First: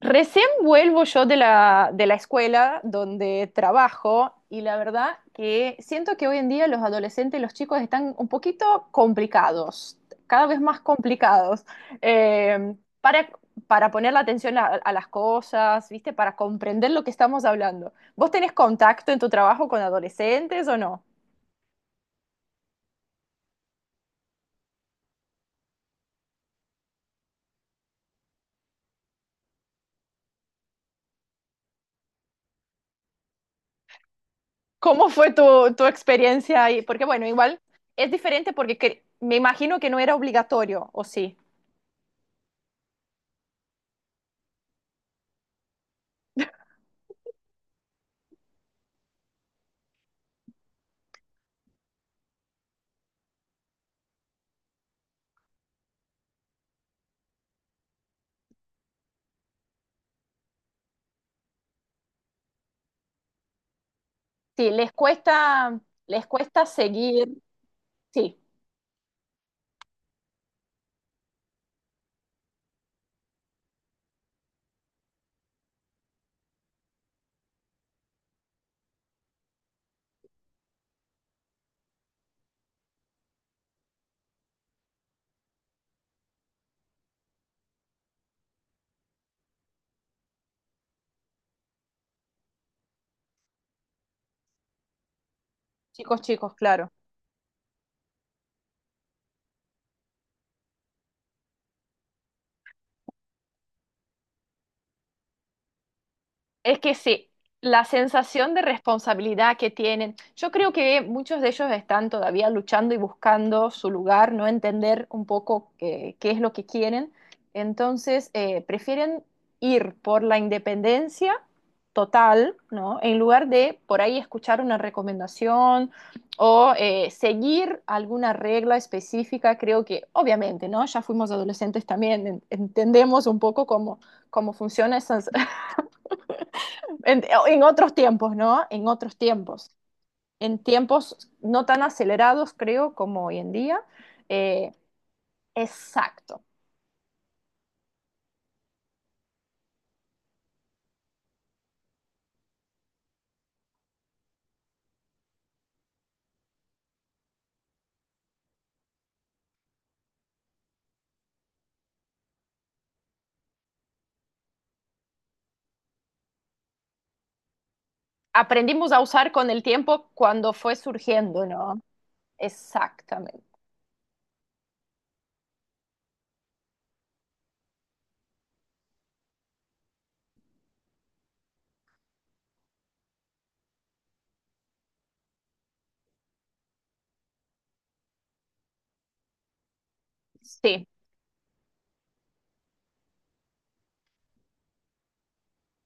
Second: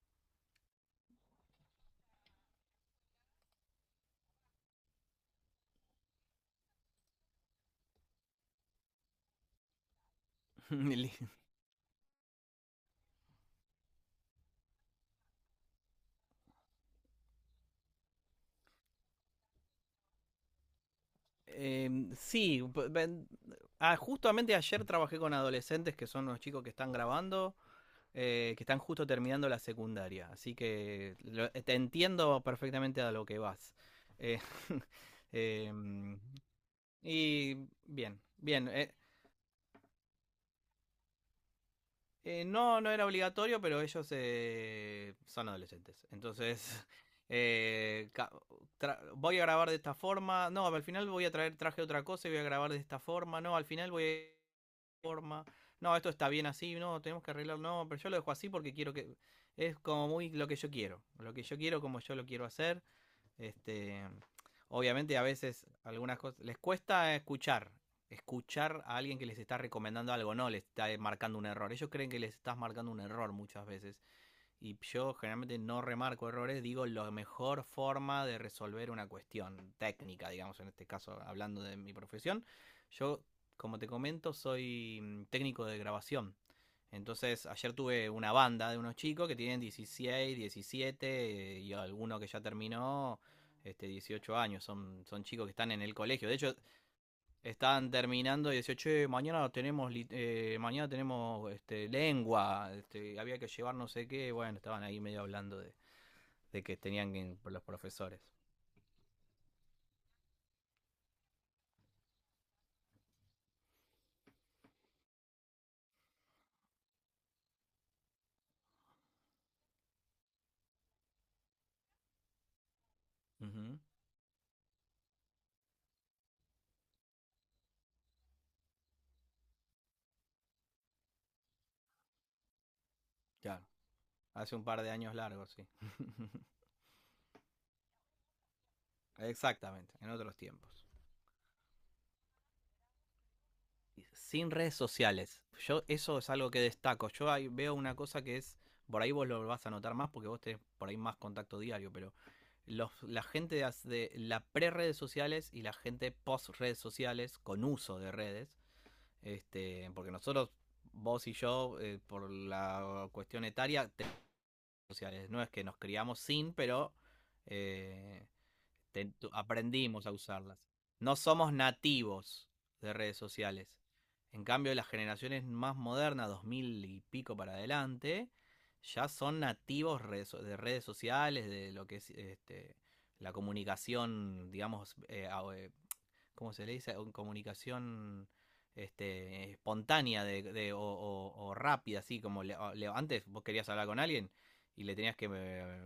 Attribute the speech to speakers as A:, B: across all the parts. A: Recién vuelvo yo de la escuela donde trabajo y la verdad que siento que hoy en día los adolescentes y los chicos están un poquito complicados, cada vez más
B: Li-
A: complicados, eh, para, para poner la atención a las cosas, ¿viste? Para comprender lo que estamos hablando. ¿Vos tenés contacto en tu trabajo con adolescentes o no?
B: sí. Justamente ayer trabajé con adolescentes que son los chicos que están grabando, que están justo terminando la secundaria, así que te entiendo perfectamente a lo que vas. Eh,
A: ¿Cómo fue tu
B: em,
A: experiencia ahí? Porque bueno,
B: y
A: igual es
B: bien,
A: diferente
B: bien.
A: porque me imagino que no era obligatorio, ¿o sí?
B: No, no era obligatorio, pero ellos son adolescentes. Entonces, eh, ca- voy a grabar de esta forma. No, al final voy a traer, traje otra cosa y voy a grabar de esta forma. No, al final voy a de esta forma. No, esto está bien así. No, tenemos que arreglarlo. No, pero yo lo dejo así porque quiero que. Es como muy lo que yo quiero. Lo que yo quiero, como yo lo quiero hacer. Este,
A: Sí,
B: obviamente a veces algunas
A: les
B: cosas les
A: cuesta
B: cuesta
A: seguir,
B: escuchar,
A: sí,
B: escuchar a alguien que les está recomendando algo, no les está marcando un error. Ellos creen que les estás marcando un error muchas veces y yo generalmente no remarco errores, digo la mejor forma de resolver una cuestión técnica, digamos, en este caso hablando de mi profesión. Yo, como te comento, soy técnico de grabación. Entonces, ayer tuve una banda de unos chicos que tienen 16, 17 y alguno que ya terminó este 18 años, son chicos que están en el
A: chicos,
B: colegio. De
A: chicos,
B: hecho,
A: claro.
B: estaban terminando y decía: che, mañana tenemos, mañana tenemos este, lengua, este, había que llevar no sé qué. Bueno, estaban ahí medio hablando de que
A: Es que
B: tenían
A: sí,
B: que los
A: la
B: profesores.
A: sensación de responsabilidad que tienen, yo creo que muchos de ellos están todavía luchando y buscando su lugar, no entender un poco qué es lo que quieren. Entonces, prefieren ir por la independencia total, ¿no? En lugar de
B: Ujú.
A: por ahí escuchar una recomendación o seguir alguna regla específica. Creo que, obviamente, ¿no? Ya fuimos adolescentes también, entendemos un poco
B: Claro,
A: cómo, cómo
B: hace un par de
A: funcionan
B: años
A: esas...
B: largos, sí.
A: En otros tiempos, ¿no? En otros tiempos.
B: Exactamente, en otros
A: En
B: tiempos.
A: tiempos no tan acelerados, creo, como hoy en día.
B: Sin
A: Eh,
B: redes sociales. Yo eso es
A: exacto.
B: algo que destaco. Yo ahí veo una cosa que es, por ahí vos lo vas a notar más porque vos tenés por ahí más contacto diario, pero los, la gente de la pre-redes sociales y la gente post-redes sociales con uso de redes, este, porque nosotros, vos y yo, por la cuestión etaria, redes sociales. No es que nos criamos sin, pero eh,
A: Aprendimos a usar con el
B: aprendimos
A: tiempo
B: a
A: cuando
B: usarlas.
A: fue
B: No
A: surgiendo,
B: somos
A: ¿no?
B: nativos de redes
A: Exactamente.
B: sociales. En cambio, las generaciones más modernas, 2000 y pico para adelante, ya son nativos de redes sociales, de lo que es este, la comunicación, digamos, como se le dice, comunicación este, espontánea de, o,
A: Sí.
B: o rápida, así como antes vos querías hablar con alguien y le tenías que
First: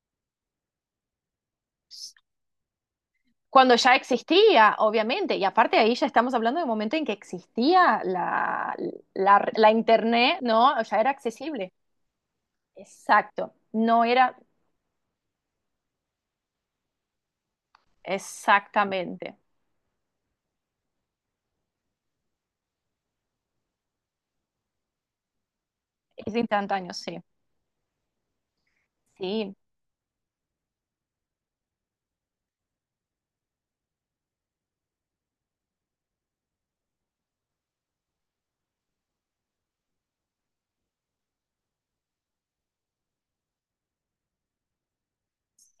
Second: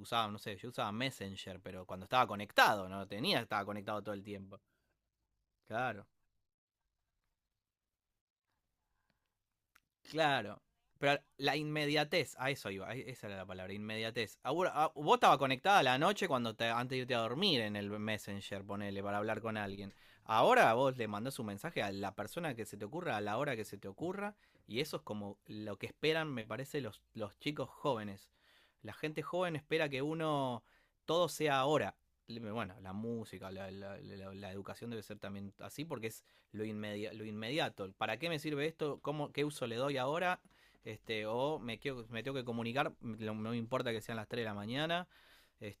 B: usaba, no sé, yo usaba Messenger, pero cuando estaba conectado, no tenía, estaba
A: Cuando ya
B: conectado todo el tiempo.
A: existía, obviamente. Y aparte ahí ya
B: Claro.
A: estamos hablando del momento en que existía la internet,
B: Claro.
A: ¿no? Ya era
B: Pero la
A: accesible.
B: inmediatez, a eso iba, esa era la
A: Exacto.
B: palabra,
A: No era
B: inmediatez. A vos, vos estaba conectada a la noche cuando te, antes de irte a dormir en el Messenger, ponele, para
A: exactamente.
B: hablar con alguien. Ahora vos le mandás un mensaje a la persona que se te ocurra, a la hora que se te ocurra, y eso es como lo que esperan,
A: Es
B: me parece,
A: instantáneo, sí.
B: los chicos jóvenes. La gente
A: Sí.
B: joven espera que uno, todo sea ahora. Bueno, la música, la, la educación debe ser también así, porque es lo, lo inmediato. ¿Para qué me sirve esto? ¿Cómo, ¿qué uso le doy ahora? Este, o me, me tengo que comunicar, no me importa que sean las 3 de la mañana.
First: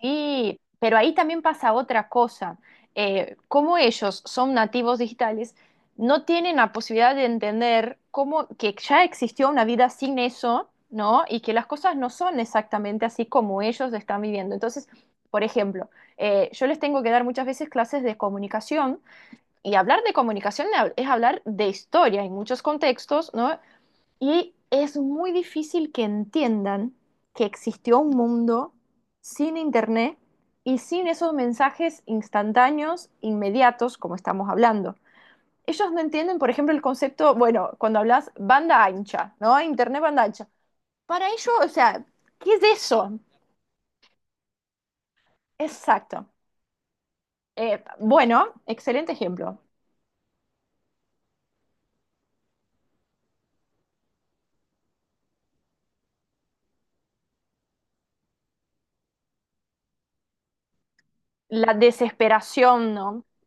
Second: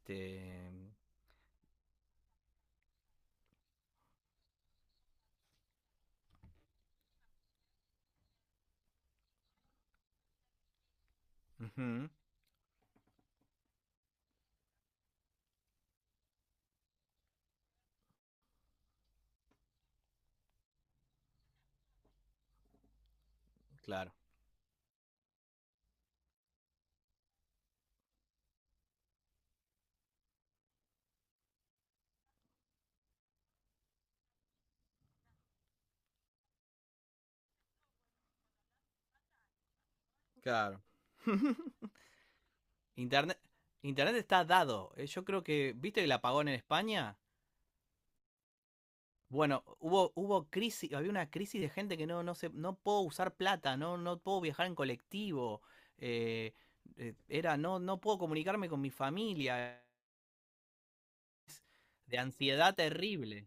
A: Sí, pero ahí también pasa otra cosa. Como ellos son nativos digitales, no tienen la posibilidad de entender cómo que ya existió una vida sin eso, ¿no? Y que las cosas no
B: ujú,
A: son exactamente así como ellos están viviendo. Entonces, por ejemplo, yo les tengo que dar muchas veces clases de comunicación y hablar de comunicación es hablar de historia en muchos contextos, ¿no?
B: claro.
A: Y es muy difícil que entiendan que existió un mundo sin internet y sin esos mensajes instantáneos, inmediatos, como estamos hablando. Ellos no entienden, por ejemplo, el concepto, bueno, cuando hablas banda ancha, ¿no? Internet banda ancha.
B: Claro.
A: Para ellos, o sea, ¿qué es eso?
B: Internet, Internet está dado. Yo creo que, ¿viste el
A: Exacto.
B: apagón en España?
A: Bueno, excelente ejemplo.
B: Bueno, hubo, hubo crisis, había una crisis de gente que no, no se, no puedo usar plata, no, no puedo viajar en colectivo, eh, era, no, no puedo comunicarme con mi familia.
A: La
B: De ansiedad
A: desesperación, ¿no?
B: terrible.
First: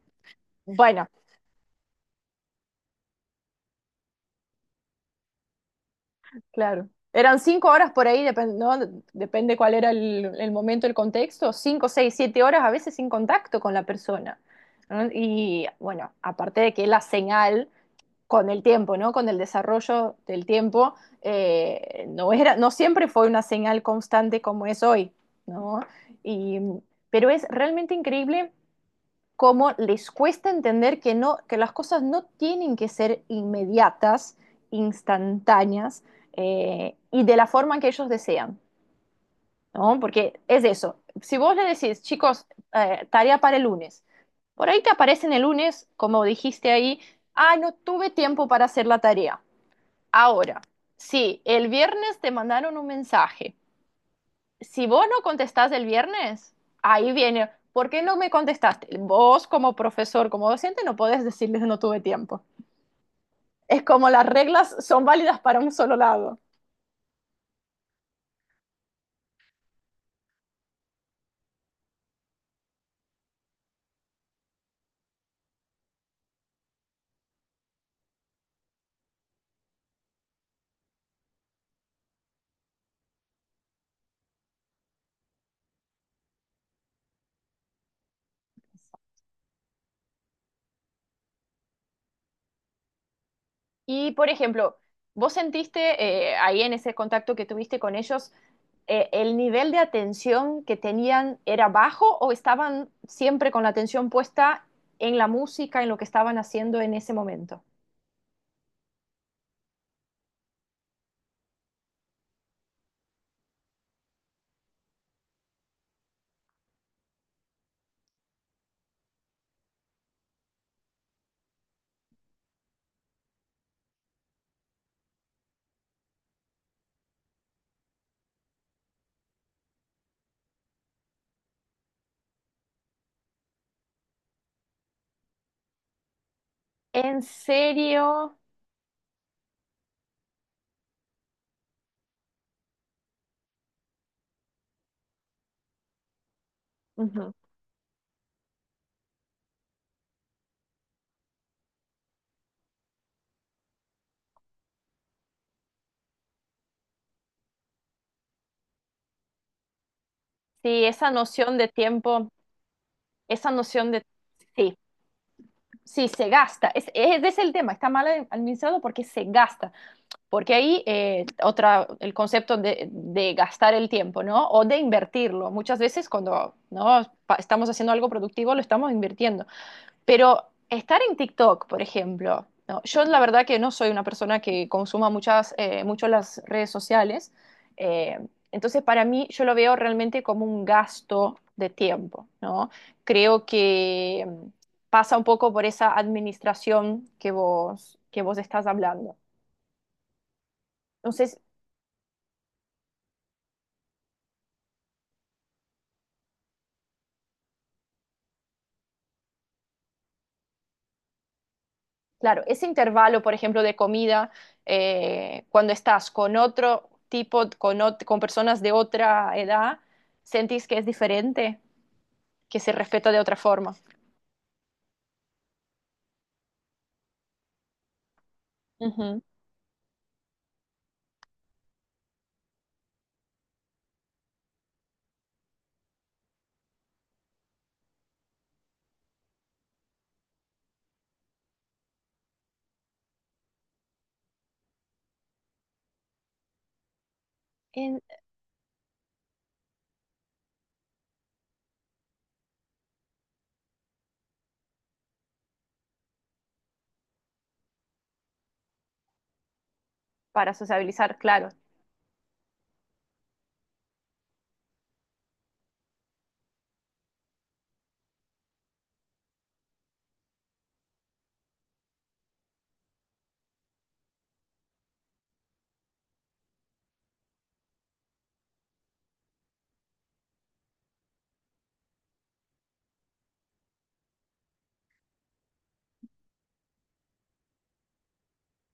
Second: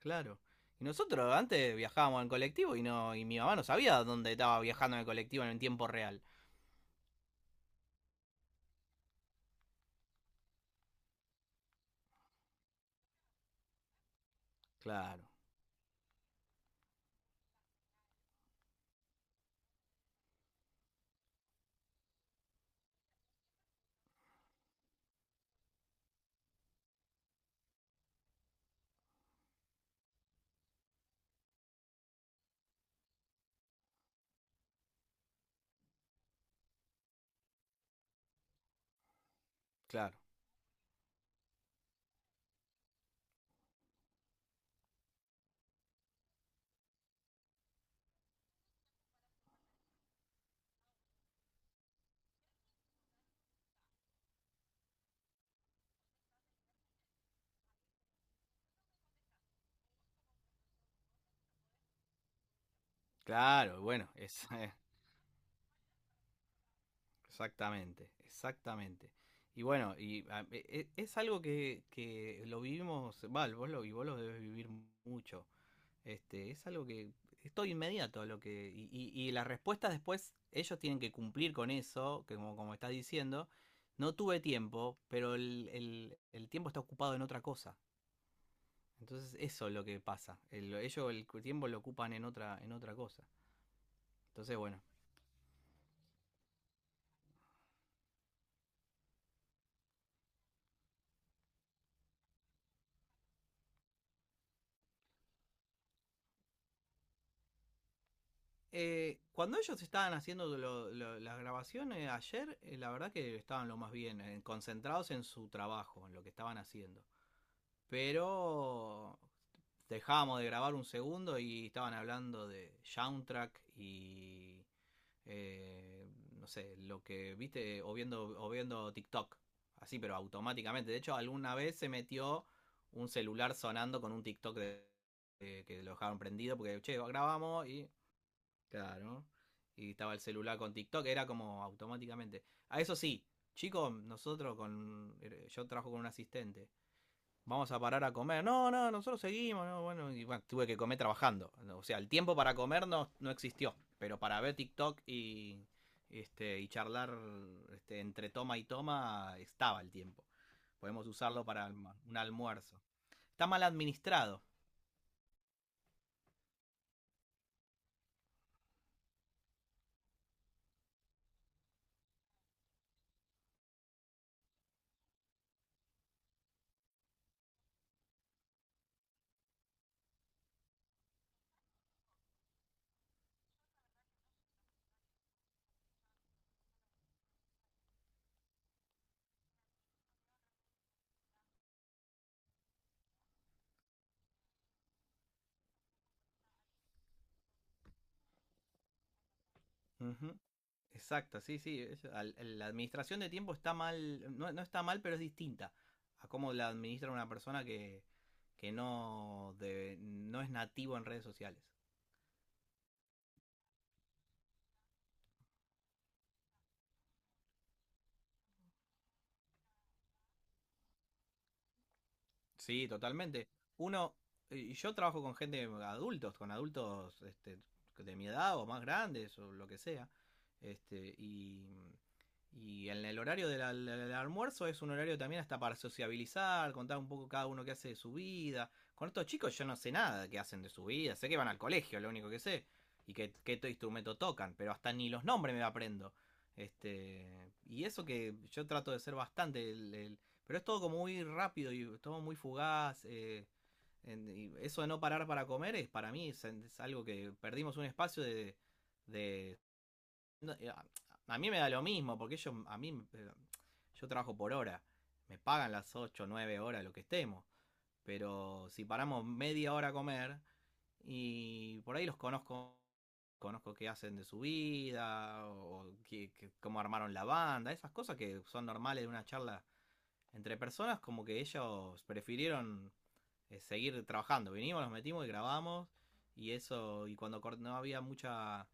B: Claro. Y
A: Bueno,
B: nosotros antes viajábamos en colectivo y no y mi mamá no sabía dónde estaba viajando en el colectivo en el tiempo real.
A: claro. Eran 5 horas por ahí, depende, ¿no? Depende cuál era el momento, el contexto, 5, 6, 7 horas a veces sin contacto con la persona. ¿No?
B: Claro,
A: Y bueno, aparte de que la señal con el tiempo, ¿no? Con el desarrollo del tiempo, no era, no siempre fue una señal constante como es hoy, ¿no? Y, pero es realmente increíble cómo les cuesta entender que, no, que las cosas no tienen que ser inmediatas, instantáneas, y de la forma que ellos desean, ¿no?
B: claro,
A: Porque es eso. Si vos le decís, chicos, tarea para el lunes, por ahí te aparecen el lunes, como dijiste ahí, ah, no tuve tiempo para hacer la tarea. Ahora, si el viernes te mandaron un mensaje, si vos no contestás el viernes, ahí viene, ¿por qué no me contestaste? Vos como profesor, como docente, no podés decirles no tuve tiempo.
B: claro.
A: Es
B: Bueno,
A: como las
B: es,
A: reglas son válidas para un solo lado.
B: exactamente, exactamente. Y bueno, y es algo que lo vivimos, Val, vos lo, y vos lo debes vivir mucho. Este, es algo que es todo inmediato a lo que. Y las respuestas después, ellos tienen que cumplir con eso, que como, como estás diciendo. No tuve tiempo, pero el tiempo está ocupado en otra cosa. Entonces eso es lo que pasa. Ellos el tiempo lo ocupan en otra cosa.
A: Y, por
B: Entonces,
A: ejemplo,
B: bueno.
A: vos sentiste ahí en ese contacto que tuviste con ellos, ¿el nivel de atención que tenían era bajo o estaban siempre con la atención puesta en la música, en lo que estaban haciendo en ese momento?
B: Cuando ellos estaban haciendo las grabaciones ayer, la verdad que estaban lo más bien, concentrados en su trabajo, en lo que estaban haciendo. Pero dejábamos de grabar un segundo y estaban hablando de soundtrack y no sé, lo que viste o viendo TikTok. Así, pero automáticamente. De hecho, alguna vez se metió un celular sonando con un TikTok de, que lo dejaron prendido porque, che,
A: ¿En
B: grabamos y...
A: serio?
B: Claro. Y estaba el celular con TikTok, era como automáticamente. A eso sí, chicos, nosotros con... Yo trabajo con un asistente,
A: Ujú.
B: vamos a parar a comer. No, no, nosotros seguimos, no, bueno, y bueno, tuve que comer trabajando. O sea, el tiempo para comer no, no existió, pero para ver TikTok y este y charlar este, entre toma y toma estaba el tiempo.
A: Sí,
B: Podemos
A: esa
B: usarlo
A: noción
B: para
A: de
B: un
A: tiempo,
B: almuerzo. Está
A: esa
B: mal
A: noción de
B: administrado.
A: sí, sí, se gasta. Ese es el tema, está mal administrado porque se gasta. Porque ahí otra, el concepto de gastar el tiempo, ¿no? O de invertirlo. Muchas veces cuando ¿no? Estamos haciendo algo productivo, lo estamos invirtiendo. Pero estar en TikTok, por ejemplo, ¿no? Yo la verdad que no soy una persona que consuma muchas, mucho las redes sociales, eh, entonces para mí yo lo veo realmente como un gasto de tiempo, ¿no? Creo que pasa un poco por esa administración que vos estás hablando.
B: Ujú.
A: Entonces,
B: Exacto, sí, sí. La administración de tiempo está mal, no, no está mal, pero es distinta a cómo la administra una persona que no, no es nativo en redes sociales.
A: claro, ese intervalo, por ejemplo, de comida, cuando estás con otro tipo, con, con personas de otra edad, ¿sentís que es diferente? Que se
B: Sí,
A: respeta de otra
B: totalmente.
A: forma.
B: Uno, y yo trabajo con gente adultos, con adultos este, de mi edad o más
A: Ujú.
B: grandes o lo que sea. Este, y en el horario del almuerzo es un horario también hasta para sociabilizar, contar un poco cada uno qué hace de su vida. Con estos chicos yo no sé nada de qué hacen de su vida, sé que van al colegio, lo único que sé, y qué, instrumento tocan, pero hasta ni los nombres me aprendo. Este, y
A: En-
B: eso que yo trato de ser bastante el, pero es todo como muy rápido y todo muy fugaz. Y eso de no parar para comer es para mí es algo que perdimos un espacio de... de- no,
A: para sociabilizar, claro.
B: mí me da lo mismo, porque ellos, a mí, yo trabajo por hora. Me pagan las 8 9 horas, lo que estemos. Pero si paramos media hora a comer y por ahí los conozco, conozco qué hacen de su vida o cómo armaron la banda, esas cosas que son normales de una charla entre personas como que ellos prefirieron seguir trabajando. Vinimos, nos metimos y grabamos y eso y cuando no había mucha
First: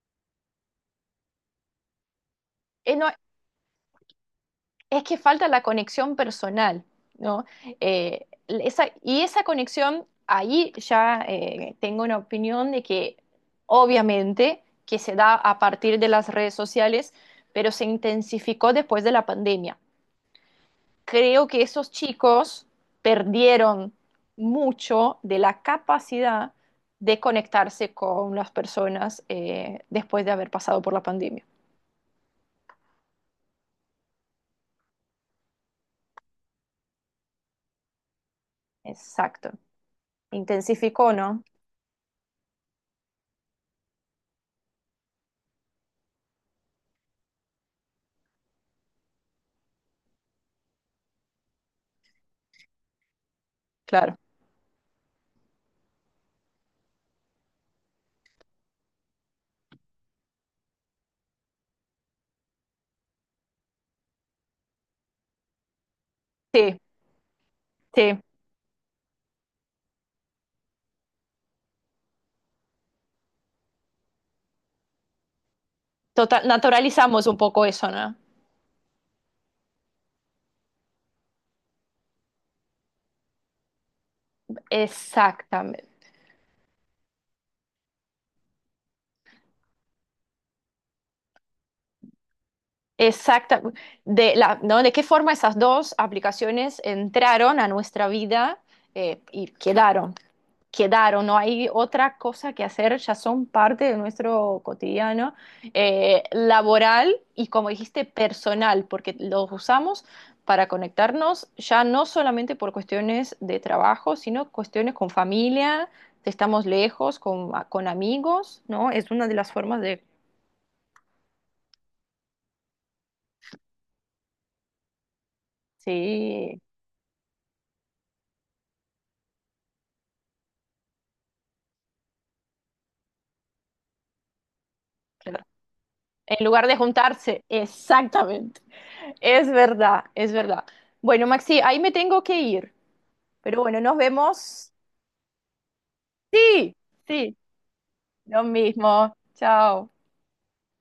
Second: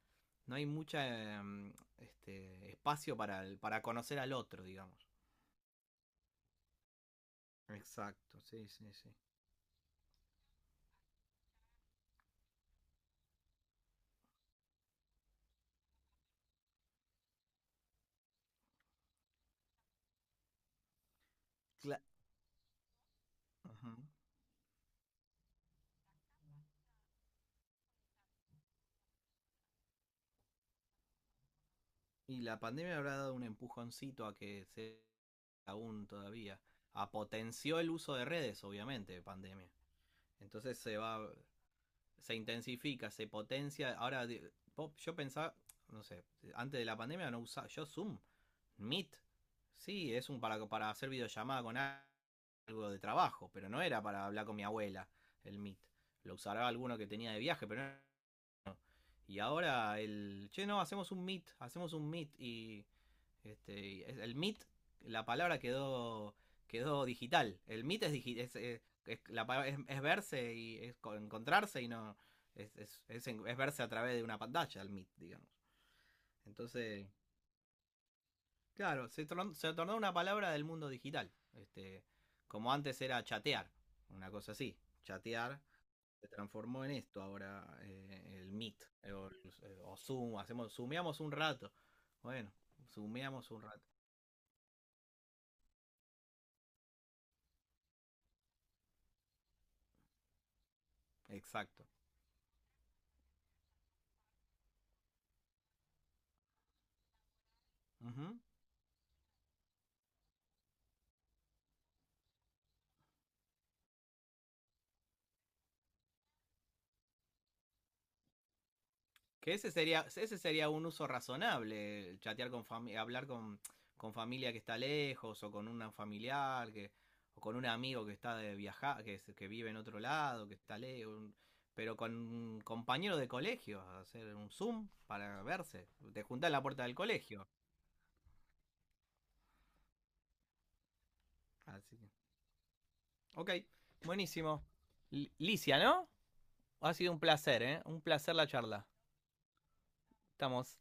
B: no hay mucha este
A: No,
B: espacio para para conocer al otro, digamos.
A: es que falta la conexión personal, ¿no?
B: Exacto, sí, sí,
A: Esa,
B: sí.
A: y esa conexión, ahí ya tengo una opinión de que obviamente que se da a partir de las redes sociales, pero se intensificó después de la pandemia. Creo que esos
B: Cla-
A: chicos perdieron
B: Ajá.
A: mucho de la capacidad de conectarse con las personas después de haber pasado por la pandemia.
B: Y la pandemia habrá dado un empujoncito a que se aún todavía. A potenció el uso de redes, obviamente,
A: Exacto.
B: pandemia. Entonces se
A: Intensificó,
B: va,
A: ¿no?
B: se intensifica, se potencia. Ahora, yo pensaba, no sé, antes de la pandemia no usaba yo Zoom, Meet. Sí, es un para hacer videollamada con algo de trabajo, pero no era
A: Claro.
B: para hablar con mi abuela el Meet. Lo usará alguno que tenía de viaje, pero no y ahora el. Che, no, hacemos un meet, hacemos un meet. Y. Este, el meet, la palabra quedó
A: Sí,
B: quedó digital. El meet es,
A: sí.
B: es, es la es verse y es encontrarse y no. Es, es verse a través de una pantalla, el meet, digamos.
A: Total,
B: Entonces,
A: naturalizamos un poco eso, ¿no?
B: claro, se tornó una palabra del mundo digital. Este, como antes era chatear, una cosa así. Chatear
A: Exactamente.
B: se transformó en esto ahora, el Meet, o Zoom, hacemos, zoomeamos un rato. Bueno, zoomeamos
A: Exacta.
B: un rato.
A: De, la, ¿no? ¿De qué forma esas dos aplicaciones entraron a nuestra vida y quedaron? Quedaron, no hay
B: Exacto.
A: otra cosa que hacer, ya son parte de nuestro cotidiano laboral y como dijiste,
B: Ujú.
A: personal, porque los usamos para conectarnos ya no solamente por cuestiones de trabajo, sino cuestiones con familia, si estamos lejos, con amigos, ¿no? Es una de las
B: Que
A: formas de...
B: ese sería un uso razonable, el chatear con familia, hablar con familia que está lejos, o con un
A: Sí,
B: familiar, que, o con un amigo que está de viajar, que, que vive en otro lado, que está lejos. Un- Pero con un compañero de colegio, hacer un Zoom para
A: claro.
B: verse. Te
A: En
B: juntás en la
A: lugar de
B: puerta del
A: juntarse,
B: colegio.
A: exactamente. Es verdad, es verdad. Bueno, Maxi, ahí me
B: Así
A: tengo que ir,
B: Ok,
A: pero bueno, nos
B: buenísimo.
A: vemos.
B: Licia, ¿no?
A: Sí,
B: Ha sido un
A: sí,
B: placer, ¿eh? Un placer
A: lo
B: la charla.
A: mismo. Chao.
B: Estamos.